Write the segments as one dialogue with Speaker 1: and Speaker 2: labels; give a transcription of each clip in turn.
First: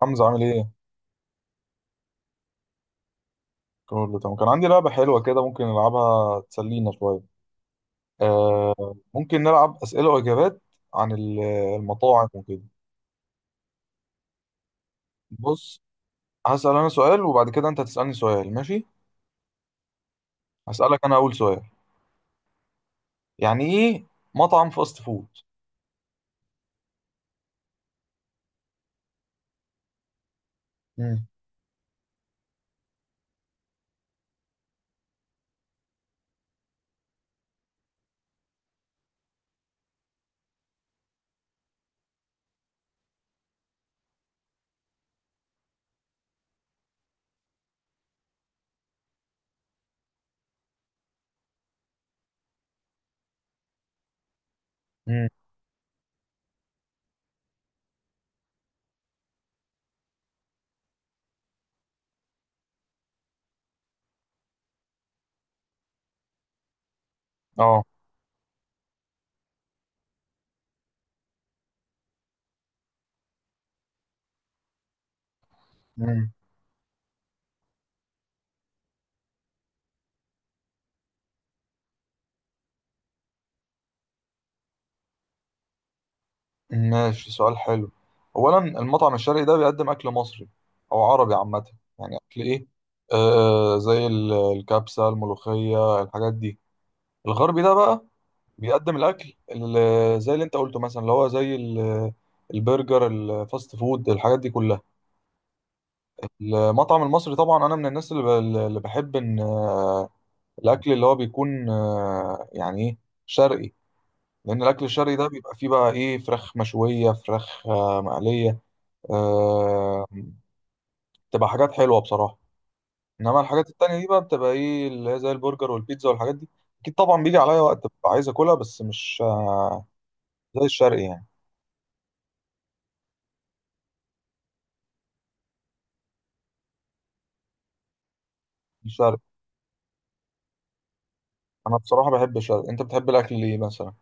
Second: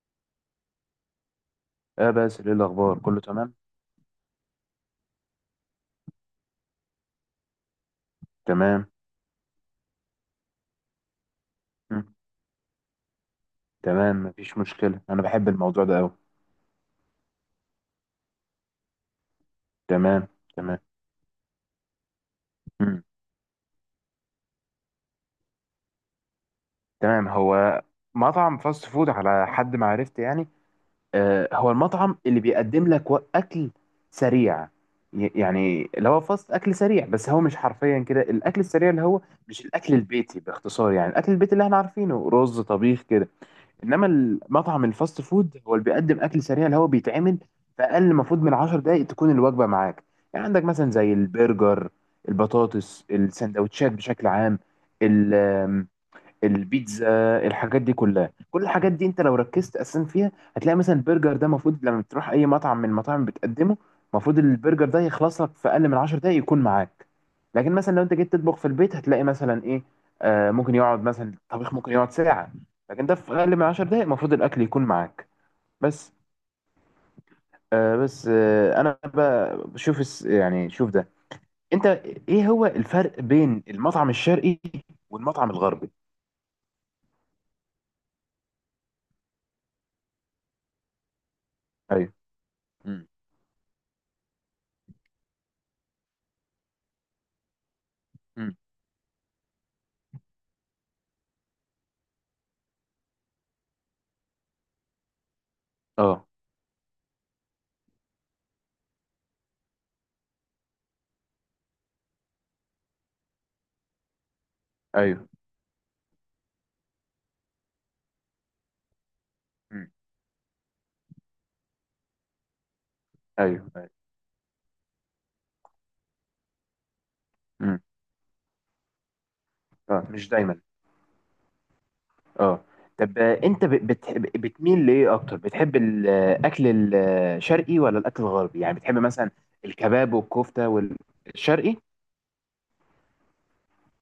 Speaker 1: حمزة عامل ايه؟
Speaker 2: اه، بس ايه الاخبار؟ كله تمام،
Speaker 1: كله تمام، كان عندي لعبة حلوة كده، ممكن نلعبها تسلينا شوية.
Speaker 2: تمام.
Speaker 1: آه ممكن نلعب أسئلة وإجابات عن
Speaker 2: مم.
Speaker 1: المطاعم وكده.
Speaker 2: تمام، مفيش مشكله، انا بحب
Speaker 1: بص،
Speaker 2: الموضوع ده قوي.
Speaker 1: هسأل أنا سؤال، وبعد كده أنت هتسألني سؤال، ماشي؟
Speaker 2: تمام، تمام.
Speaker 1: هسألك أنا أول سؤال.
Speaker 2: مم.
Speaker 1: يعني ايه مطعم فاست فود؟
Speaker 2: تمام، هو مطعم فاست فود على حد ما عرفت يعني.
Speaker 1: مم.
Speaker 2: آه، هو المطعم اللي بيقدم لك اكل سريع. يعني اللي هو فاست، اكل سريع، بس هو مش حرفيا كده الاكل السريع اللي هو مش الاكل البيتي. باختصار يعني الاكل البيتي اللي احنا عارفينه رز، طبيخ، كده. انما المطعم الفاست فود هو اللي بيقدم اكل سريع، اللي هو بيتعمل في اقل المفروض من 10 دقائق تكون الوجبه معاك. يعني عندك مثلا زي البرجر، البطاطس، السندوتشات بشكل عام،
Speaker 1: مم.
Speaker 2: البيتزا. الحاجات دي كلها، كل الحاجات دي انت لو ركزت اساسا فيها هتلاقي مثلا البرجر ده المفروض لما تروح اي مطعم من المطاعم بتقدمه، المفروض البرجر ده يخلص لك في اقل من 10 دقايق يكون معاك. لكن
Speaker 1: اه.
Speaker 2: مثلا لو انت جيت تطبخ في البيت هتلاقي مثلا ايه، ممكن يقعد مثلا الطبيخ ممكن يقعد ساعة، لكن ده في اقل من 10 دقايق المفروض الاكل يكون معاك بس.
Speaker 1: مم.
Speaker 2: بس انا بقى بشوف يعني شوف ده، انت ايه هو الفرق بين المطعم الشرقي والمطعم الغربي؟
Speaker 1: ماشي، سؤال حلو. أولا، المطعم الشرقي ده بيقدم أكل مصري أو عربي عامة.
Speaker 2: ايوه.
Speaker 1: يعني أكل ايه؟
Speaker 2: امم.
Speaker 1: زي الكبسة، الملوخية، الحاجات دي. الغربي ده بقى،
Speaker 2: امم.
Speaker 1: بيقدم الاكل زي اللي انت قلته مثلا، اللي هو زي البرجر، الفاست فود، الحاجات دي كلها.
Speaker 2: اه.
Speaker 1: المطعم المصري، طبعا انا من الناس اللي بحب ان الاكل اللي هو بيكون، يعني ايه، شرقي. لان الاكل الشرقي
Speaker 2: ايوه.
Speaker 1: ده بيبقى فيه بقى ايه، فراخ مشويه، فراخ مقليه.
Speaker 2: مم.
Speaker 1: آه، بتبقى حاجات حلوه بصراحه. انما الحاجات
Speaker 2: ايوه، ايوه.
Speaker 1: التانية دي بقى بتبقى ايه، اللي هي زي البرجر والبيتزا والحاجات دي. اكيد طبعا، بيجي عليا وقت
Speaker 2: مم.
Speaker 1: ببقى عايز اكلها، بس مش
Speaker 2: اه، مش دايما.
Speaker 1: زي الشرقي يعني.
Speaker 2: اه. طب انت بتحب، بتميل لايه اكتر؟ بتحب الاكل الشرقي ولا الاكل الغربي؟ يعني بتحب
Speaker 1: الشرقي.
Speaker 2: مثلا الكباب والكفته والشرقي؟
Speaker 1: انا بصراحه بحب الشرق. انت بتحب الاكل ليه مثلا؟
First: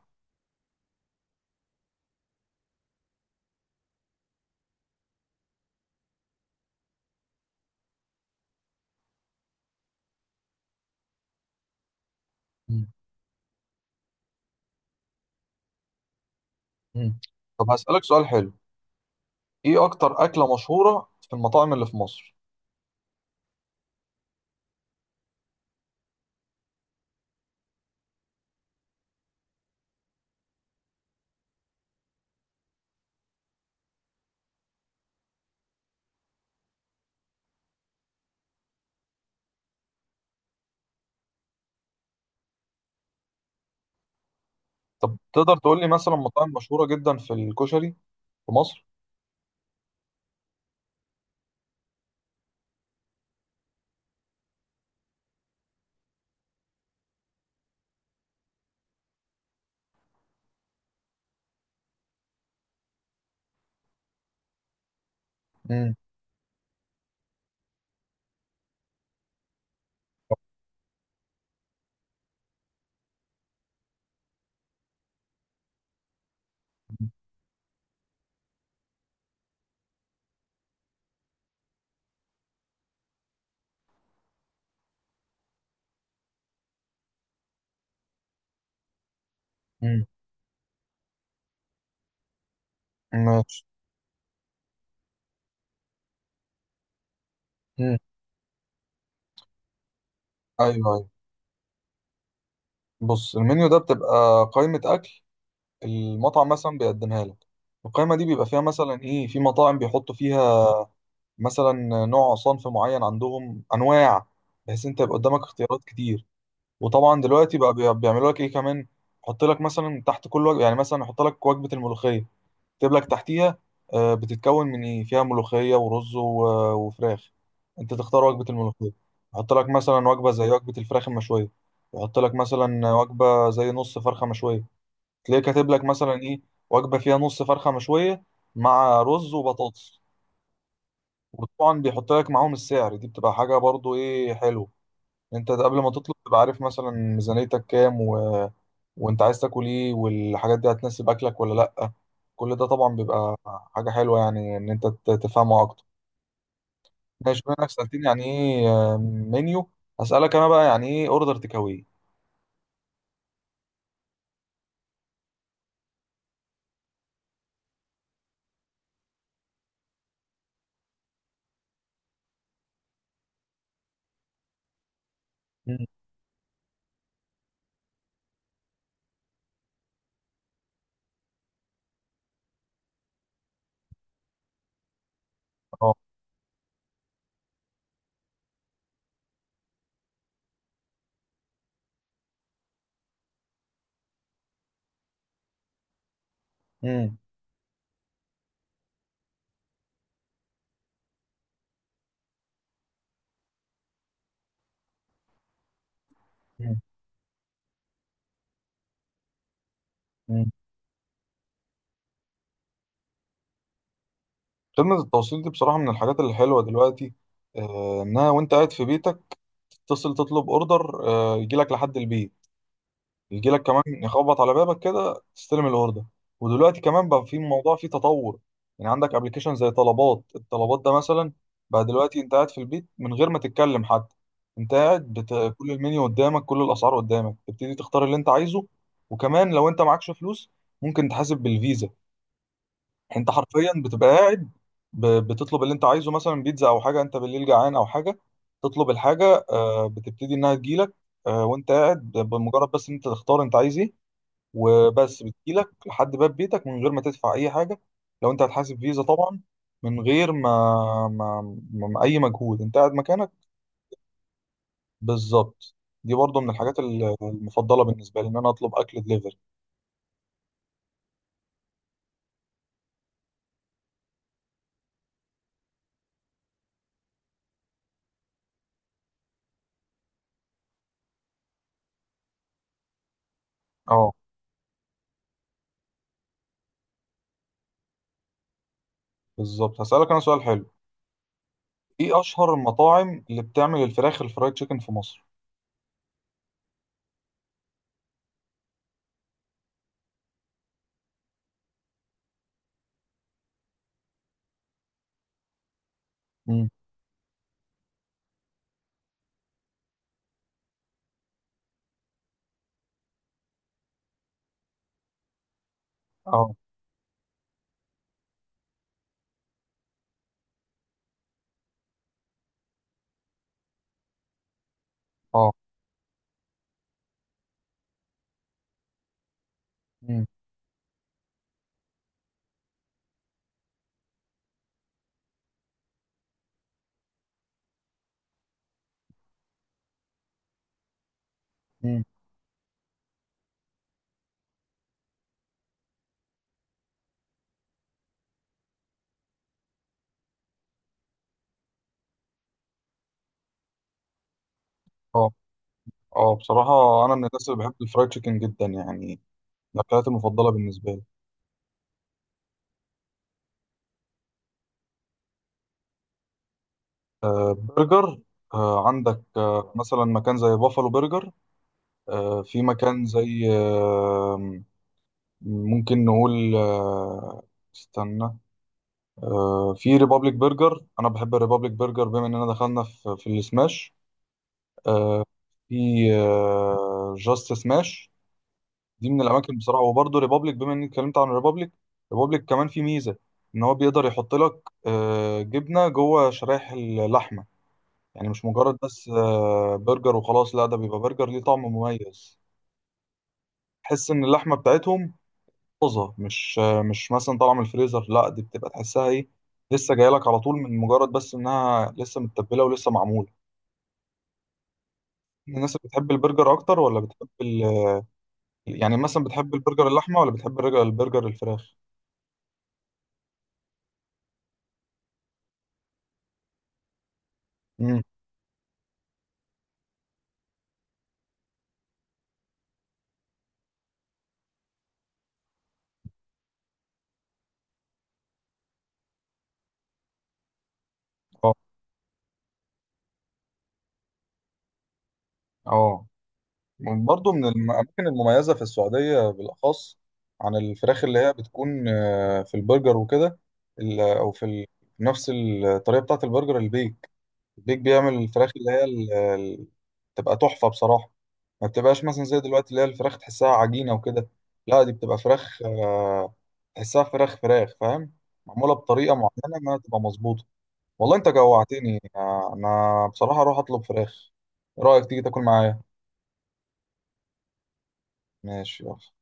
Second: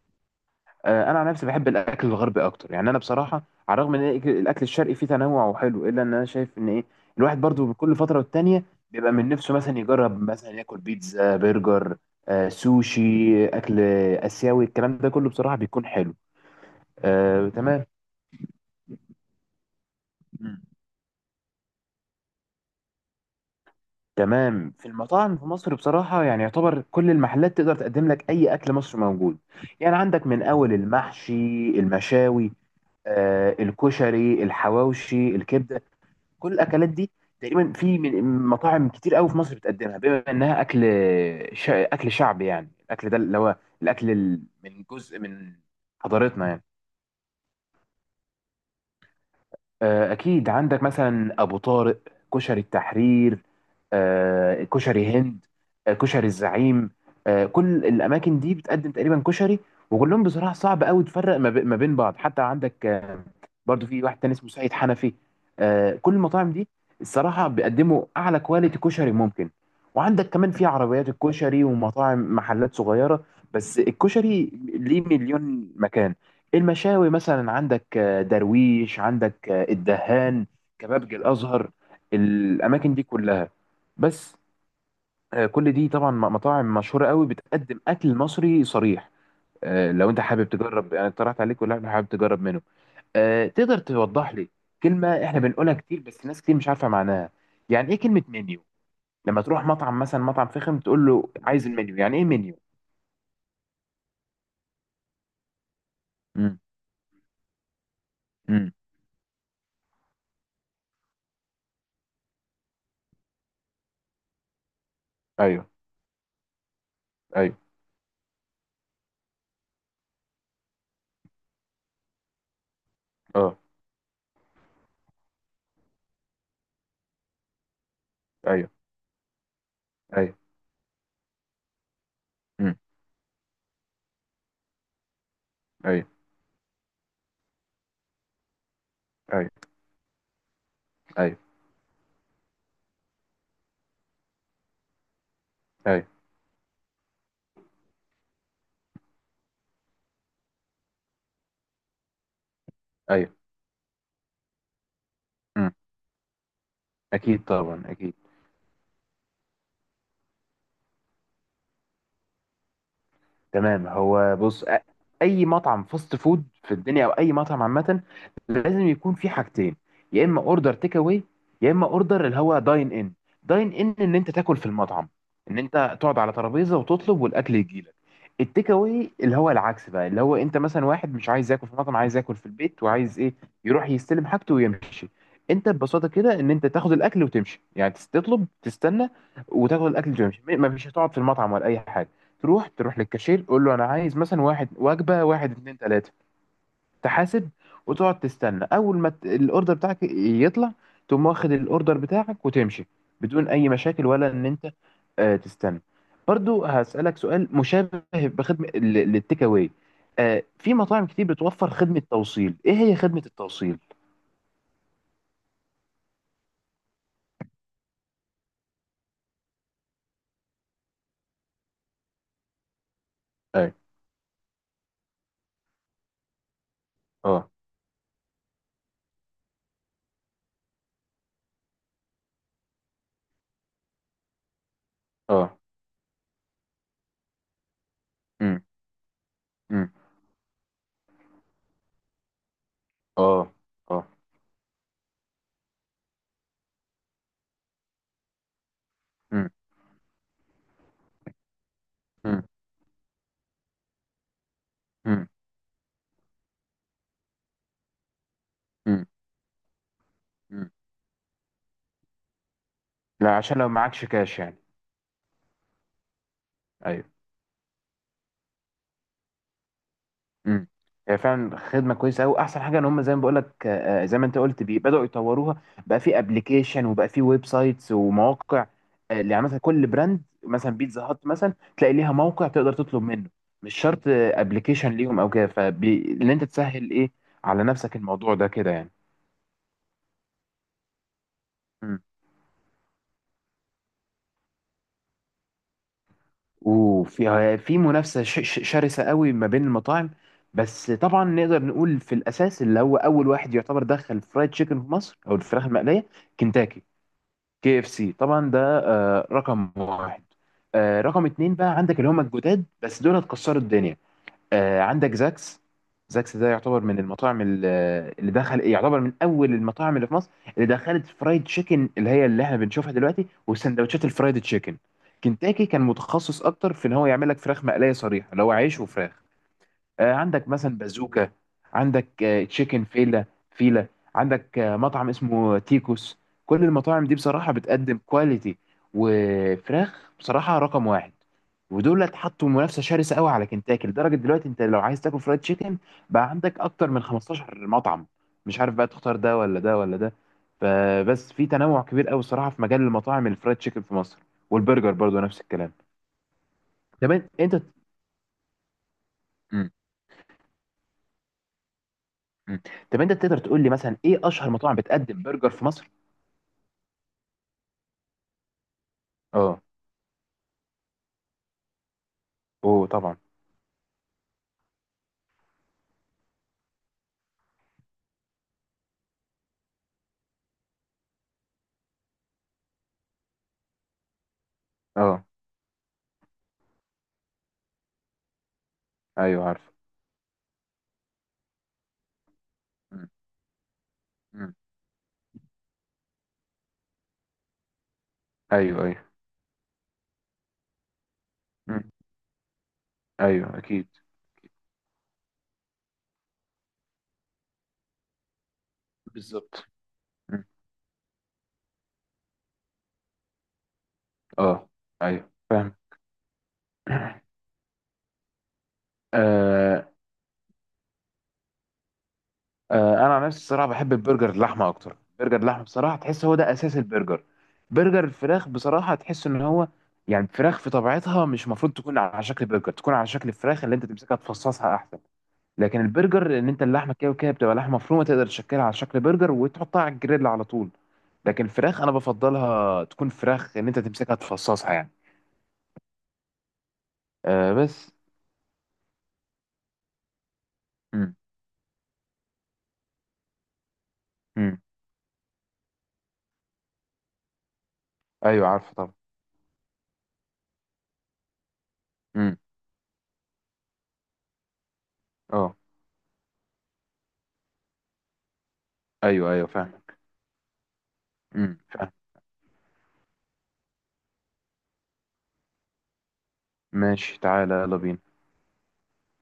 Speaker 2: انا عن نفسي بحب الاكل الغربي اكتر. يعني انا بصراحه على الرغم ان الاكل الشرقي فيه تنوع وحلو، الا ان انا شايف ان ايه، الواحد برضو كل فتره والتانيه بيبقى من نفسه مثلا يجرب، مثلا ياكل بيتزا، برجر،
Speaker 1: مم.
Speaker 2: سوشي، اكل اسيوي، الكلام ده كله بصراحه بيكون حلو.
Speaker 1: مم. طب،
Speaker 2: تمام.
Speaker 1: هسالك سؤال حلو. ايه اكتر اكله مشهوره في المطاعم اللي في مصر؟
Speaker 2: تمام، في المطاعم في مصر بصراحة يعني يعتبر كل المحلات تقدر تقدم لك أي أكل مصري موجود. يعني عندك من أول المحشي، المشاوي، الكشري، الحواوشي، الكبدة، كل الأكلات دي تقريبا في من مطاعم كتير قوي في مصر بتقدمها، بما إنها أكل أكل شعبي. يعني الأكل ده اللي هو الأكل من
Speaker 1: طب،
Speaker 2: جزء من
Speaker 1: تقدر تقول لي مثلا
Speaker 2: حضارتنا
Speaker 1: مطاعم
Speaker 2: يعني.
Speaker 1: مشهوره جدا في الكشري في مصر؟
Speaker 2: اكيد عندك مثلا ابو طارق، كشري التحرير، كشري هند، كشري الزعيم، كل الاماكن دي بتقدم تقريبا كشري، وكلهم بصراحه صعب قوي تفرق ما ما بين بعض. حتى عندك برضو في واحد تاني اسمه سعيد حنفي.
Speaker 1: مم.
Speaker 2: كل المطاعم دي الصراحه بيقدموا اعلى كواليتي كشري ممكن. وعندك كمان في عربيات الكشري ومطاعم، محلات صغيره، بس الكشري ليه مليون مكان. المشاوي مثلا عندك درويش، عندك الدهان، كبابجي الازهر، الاماكن دي كلها بس. كل دي طبعا مطاعم مشهوره قوي بتقدم اكل مصري صريح.
Speaker 1: مم.
Speaker 2: لو انت حابب تجرب انا اقترحت عليك، ولا أنت حابب تجرب منه؟
Speaker 1: ماشي.
Speaker 2: تقدر توضح لي كلمه احنا بنقولها كتير بس ناس كتير مش عارفه معناها، يعني
Speaker 1: مم.
Speaker 2: ايه كلمه منيو؟ لما تروح مطعم، مثلا مطعم
Speaker 1: ايوه،
Speaker 2: فخم، تقول
Speaker 1: ايوه،
Speaker 2: له عايز المنيو، يعني ايه منيو؟
Speaker 1: بص، المنيو ده بتبقى قائمه اكل. المطعم
Speaker 2: امم.
Speaker 1: مثلا بيقدمها لك. القائمه دي بيبقى فيها
Speaker 2: امم.
Speaker 1: مثلا ايه، في مطاعم بيحطوا فيها مثلا نوع صنف معين، عندهم انواع بحيث انت يبقى قدامك
Speaker 2: ايوه،
Speaker 1: اختيارات كتير. وطبعا
Speaker 2: ايوه.
Speaker 1: دلوقتي بقى بيعملوا لك ايه كمان. يحط لك مثلا تحت كل وجبه، يعني مثلا يحط لك وجبه الملوخيه، يكتب لك
Speaker 2: اه.
Speaker 1: تحتيها بتتكون من ايه، فيها ملوخيه ورز وفراخ. انت تختار وجبه
Speaker 2: ايوه.
Speaker 1: الملوخيه، يحط لك مثلا وجبه
Speaker 2: ايوه.
Speaker 1: زي وجبه الفراخ المشويه. يحط لك
Speaker 2: امم.
Speaker 1: مثلا وجبه زي نص فرخه مشويه. تلاقيه كاتب لك
Speaker 2: ايوه.
Speaker 1: مثلا ايه، وجبه فيها نص فرخه مشويه مع رز
Speaker 2: ايوه.
Speaker 1: وبطاطس.
Speaker 2: ايوه.
Speaker 1: وطبعا بيحط لك معاهم السعر. دي بتبقى حاجه برضو ايه حلوه. انت قبل ما
Speaker 2: ايوه.
Speaker 1: تطلب تبقى عارف مثلا ميزانيتك كام وانت عايز تاكل ايه، والحاجات دي هتناسب اكلك ولا لا. كل ده طبعا
Speaker 2: ايوه.
Speaker 1: بيبقى حاجة حلوة، يعني ان انت تفهمه
Speaker 2: امم.
Speaker 1: اكتر. ماشي،
Speaker 2: اكيد
Speaker 1: بما انك
Speaker 2: طبعا،
Speaker 1: سألتني
Speaker 2: اكيد.
Speaker 1: يعني ايه منيو، هسألك انا بقى يعني ايه اوردر تكاوي؟
Speaker 2: تمام، هو بص، اي مطعم فاست فود في الدنيا او اي مطعم عامه لازم يكون في حاجتين: يا اما اوردر تيك اواي، يا اما اوردر اللي هو داين ان. داين ان ان انت تاكل في المطعم، ان انت تقعد على ترابيزه وتطلب والاكل يجيلك. التيك اواي اللي هو العكس بقى، اللي هو انت مثلا واحد مش عايز ياكل في مطعم، عايز ياكل في البيت، وعايز ايه، يروح يستلم حاجته ويمشي. انت
Speaker 1: اه.
Speaker 2: ببساطه كده ان انت تاخد الاكل وتمشي. يعني تطلب، تستنى، وتاخد الاكل وتمشي. ما فيش هتقعد في المطعم ولا اي حاجه. تروح، تروح للكاشير، تقول له انا عايز مثلا واحد وجبه واحد اتنين تلاته،
Speaker 1: مم.
Speaker 2: تحاسب، وتقعد تستنى، اول ما الاوردر بتاعك يطلع تقوم واخد الاوردر بتاعك وتمشي، بدون اي مشاكل، ولا ان انت تستنى. برضو
Speaker 1: مم.
Speaker 2: هسألك سؤال مشابه بخدمة للتيك اواي.
Speaker 1: مم.
Speaker 2: في مطاعم كتير بتوفر خدمة توصيل. ايه هي خدمة التوصيل؟
Speaker 1: خدمة التوصيل دي بصراحة من الحاجات الحلوة دلوقتي. انها وانت قاعد في بيتك تتصل تطلب اوردر يجي لك لحد البيت. يجي لك
Speaker 2: اي.
Speaker 1: كمان يخبط على بابك كده تستلم الاوردر. ودلوقتي كمان بقى في
Speaker 2: اه.
Speaker 1: موضوع فيه تطور، يعني عندك ابلكيشن زي طلبات. الطلبات ده مثلا بقى دلوقتي، انت قاعد في البيت من غير ما تتكلم حتى. انت قاعد،
Speaker 2: اه.
Speaker 1: كل المنيو قدامك، كل الاسعار قدامك، تبتدي تختار اللي انت
Speaker 2: امم.
Speaker 1: عايزه. وكمان لو انت
Speaker 2: امم.
Speaker 1: معكش فلوس ممكن تحاسب بالفيزا. يعني انت
Speaker 2: اه.
Speaker 1: حرفيا
Speaker 2: اه.
Speaker 1: بتبقى قاعد، بتطلب اللي انت عايزه، مثلا بيتزا او حاجه، انت بالليل جعان او حاجه تطلب الحاجه،
Speaker 2: امم.
Speaker 1: بتبتدي انها تجيلك. وانت قاعد،
Speaker 2: امم.
Speaker 1: بمجرد بس ان انت تختار انت عايز ايه. وبس بتجيلك لحد باب بيتك من غير ما تدفع اي حاجه لو انت هتحاسب فيزا
Speaker 2: امم.
Speaker 1: طبعا. من غير
Speaker 2: امم.
Speaker 1: ما اي مجهود، انت قاعد مكانك.
Speaker 2: لا، عشان لو معكش كاش يعني.
Speaker 1: بالظبط. دي برضو من الحاجات
Speaker 2: أيوة.
Speaker 1: المفضله بالنسبه لي، ان انا اطلب اكل دليفري.
Speaker 2: امم. هي فعلا خدمه كويسه قوي. احسن حاجه ان هم زي ما بقول لك، زي ما انت قلت بدأوا يطوروها. بقى في ابلكيشن، وبقى في ويب سايتس ومواقع. يعني مثلا كل براند، مثلا بيتزا هات مثلا تلاقي ليها موقع تقدر تطلب منه، مش شرط
Speaker 1: اه.
Speaker 2: ابلكيشن ليهم او كده، فان انت تسهل ايه على نفسك الموضوع ده كده يعني.
Speaker 1: بالظبط، هسالك انا سؤال حلو.
Speaker 2: مم.
Speaker 1: ايه اشهر المطاعم اللي بتعمل الفراخ الفرايد تشيكن في مصر؟
Speaker 2: وفي في منافسه شرسه قوي ما بين المطاعم، بس طبعا نقدر نقول في الاساس اللي هو اول واحد يعتبر دخل فرايد تشيكن في مصر او الفراخ المقليه
Speaker 1: امم.
Speaker 2: كنتاكي. كي اف سي طبعا، ده رقم واحد. رقم اتنين بقى عندك اللي هم الجداد، بس دول هتكسروا الدنيا. عندك زاكس. زاكس ده
Speaker 1: اه.
Speaker 2: يعتبر من المطاعم اللي دخل، يعتبر من اول المطاعم اللي في مصر اللي دخلت فرايد تشيكن، اللي هي اللي احنا بنشوفها دلوقتي والسندوتشات الفرايد تشيكن.
Speaker 1: اه.
Speaker 2: كنتاكي كان متخصص اكتر في ان هو يعمل لك فراخ مقليه صريحه، اللي هو عيش وفراخ.
Speaker 1: امم.
Speaker 2: عندك مثلا بازوكا، عندك تشيكن فيلا، فيلا، عندك مطعم اسمه تيكوس. كل المطاعم دي بصراحة بتقدم كواليتي وفراخ بصراحة رقم واحد، ودول
Speaker 1: امم.
Speaker 2: اتحطوا منافسة شرسة قوي على كنتاكي، لدرجة دلوقتي انت لو عايز تاكل فرايد تشيكن بقى عندك اكتر من 15 مطعم، مش عارف بقى تختار ده ولا ده ولا ده. فبس في تنوع كبير قوي الصراحة في مجال المطاعم الفرايد تشيكن في مصر، والبرجر برضو
Speaker 1: اه.
Speaker 2: نفس الكلام.
Speaker 1: اه، بصراحه
Speaker 2: طب
Speaker 1: انا من الناس
Speaker 2: انت.
Speaker 1: اللي بحب الفرايد تشيكن جدا يعني.
Speaker 2: مم.
Speaker 1: من الاكلات المفضله بالنسبه لي.
Speaker 2: مم. طب انت تقدر تقول لي مثلا ايه اشهر مطاعم بتقدم برجر في مصر؟
Speaker 1: برجر. عندك
Speaker 2: اه.
Speaker 1: مثلا مكان زي بافالو برجر. في
Speaker 2: اوه
Speaker 1: مكان
Speaker 2: طبعا.
Speaker 1: زي، ممكن نقول، استنى. في ريبابليك برجر. انا بحب الريبابليك برجر بما اننا دخلنا في السماش،
Speaker 2: اه.
Speaker 1: في جاست سماش. دي من
Speaker 2: ايوه
Speaker 1: الاماكن
Speaker 2: عارف.
Speaker 1: بصراحه، وبرضه ريبابليك بما اني اتكلمت عن ريبابليك. ريبابليك كمان في
Speaker 2: مم.
Speaker 1: ميزه ان هو بيقدر يحط
Speaker 2: مم.
Speaker 1: لك جبنه جوه شرايح اللحمه. يعني مش مجرد
Speaker 2: ايوه، ايوه.
Speaker 1: بس برجر وخلاص، لا ده بيبقى برجر ليه طعم
Speaker 2: مم.
Speaker 1: مميز.
Speaker 2: ايوه اكيد.
Speaker 1: تحس ان اللحمه بتاعتهم طازه، مش مثلا طالعه من الفريزر. لا دي بتبقى تحسها ايه،
Speaker 2: بالظبط.
Speaker 1: لسه جايه لك على
Speaker 2: مم.
Speaker 1: طول، من مجرد بس انها لسه متبله ولسه معموله.
Speaker 2: اه. ايوه
Speaker 1: الناس
Speaker 2: فاهم.
Speaker 1: اللي بتحب البرجر اكتر ولا بتحب يعني مثلا بتحب البرجر
Speaker 2: آه.
Speaker 1: اللحمه ولا بتحب البرجر الفراخ؟
Speaker 2: انا عن نفسي الصراحه بحب البرجر اللحمه اكتر. برجر اللحمه بصراحه تحس هو ده اساس البرجر.
Speaker 1: امم.
Speaker 2: برجر الفراخ بصراحه تحس ان هو، يعني الفراخ في طبيعتها مش المفروض تكون على شكل برجر، تكون على شكل الفراخ اللي انت تمسكها تفصصها احسن. لكن البرجر ان انت، اللحمه كده وكده بتبقى لحمه مفرومه، تقدر تشكلها على شكل برجر وتحطها على الجريل على طول. لكن
Speaker 1: اه.
Speaker 2: الفراخ انا بفضلها تكون فراخ، ان انت تمسكها تفصصها يعني.
Speaker 1: اه. برضو من
Speaker 2: بس.
Speaker 1: الأماكن المميزة في السعودية بالأخص، عن الفراخ
Speaker 2: امم.
Speaker 1: اللي هي بتكون في البرجر وكده. أو في
Speaker 2: امم.
Speaker 1: نفس الطريقة بتاعة البرجر، البيك. البيك بيعمل
Speaker 2: ايوه
Speaker 1: الفراخ اللي
Speaker 2: عارفه
Speaker 1: هي،
Speaker 2: طبعا.
Speaker 1: بتبقى تحفة بصراحة. ما بتبقاش مثلا
Speaker 2: امم.
Speaker 1: زي دلوقتي اللي هي الفراخ تحسها عجينة وكده. لا دي بتبقى
Speaker 2: اه.
Speaker 1: فراخ، تحسها فراخ فراخ، فاهم. معمولة بطريقة
Speaker 2: ايوه، ايوه
Speaker 1: معينة،
Speaker 2: فاهم.
Speaker 1: ما تبقى مظبوطة. والله أنت
Speaker 2: فاهم.
Speaker 1: جوعتني. أنا بصراحة أروح أطلب فراخ. إيه رأيك تيجي تاكل معايا؟
Speaker 2: ماشي، تعالى، يلا بينا.
Speaker 1: ماشي، يلا.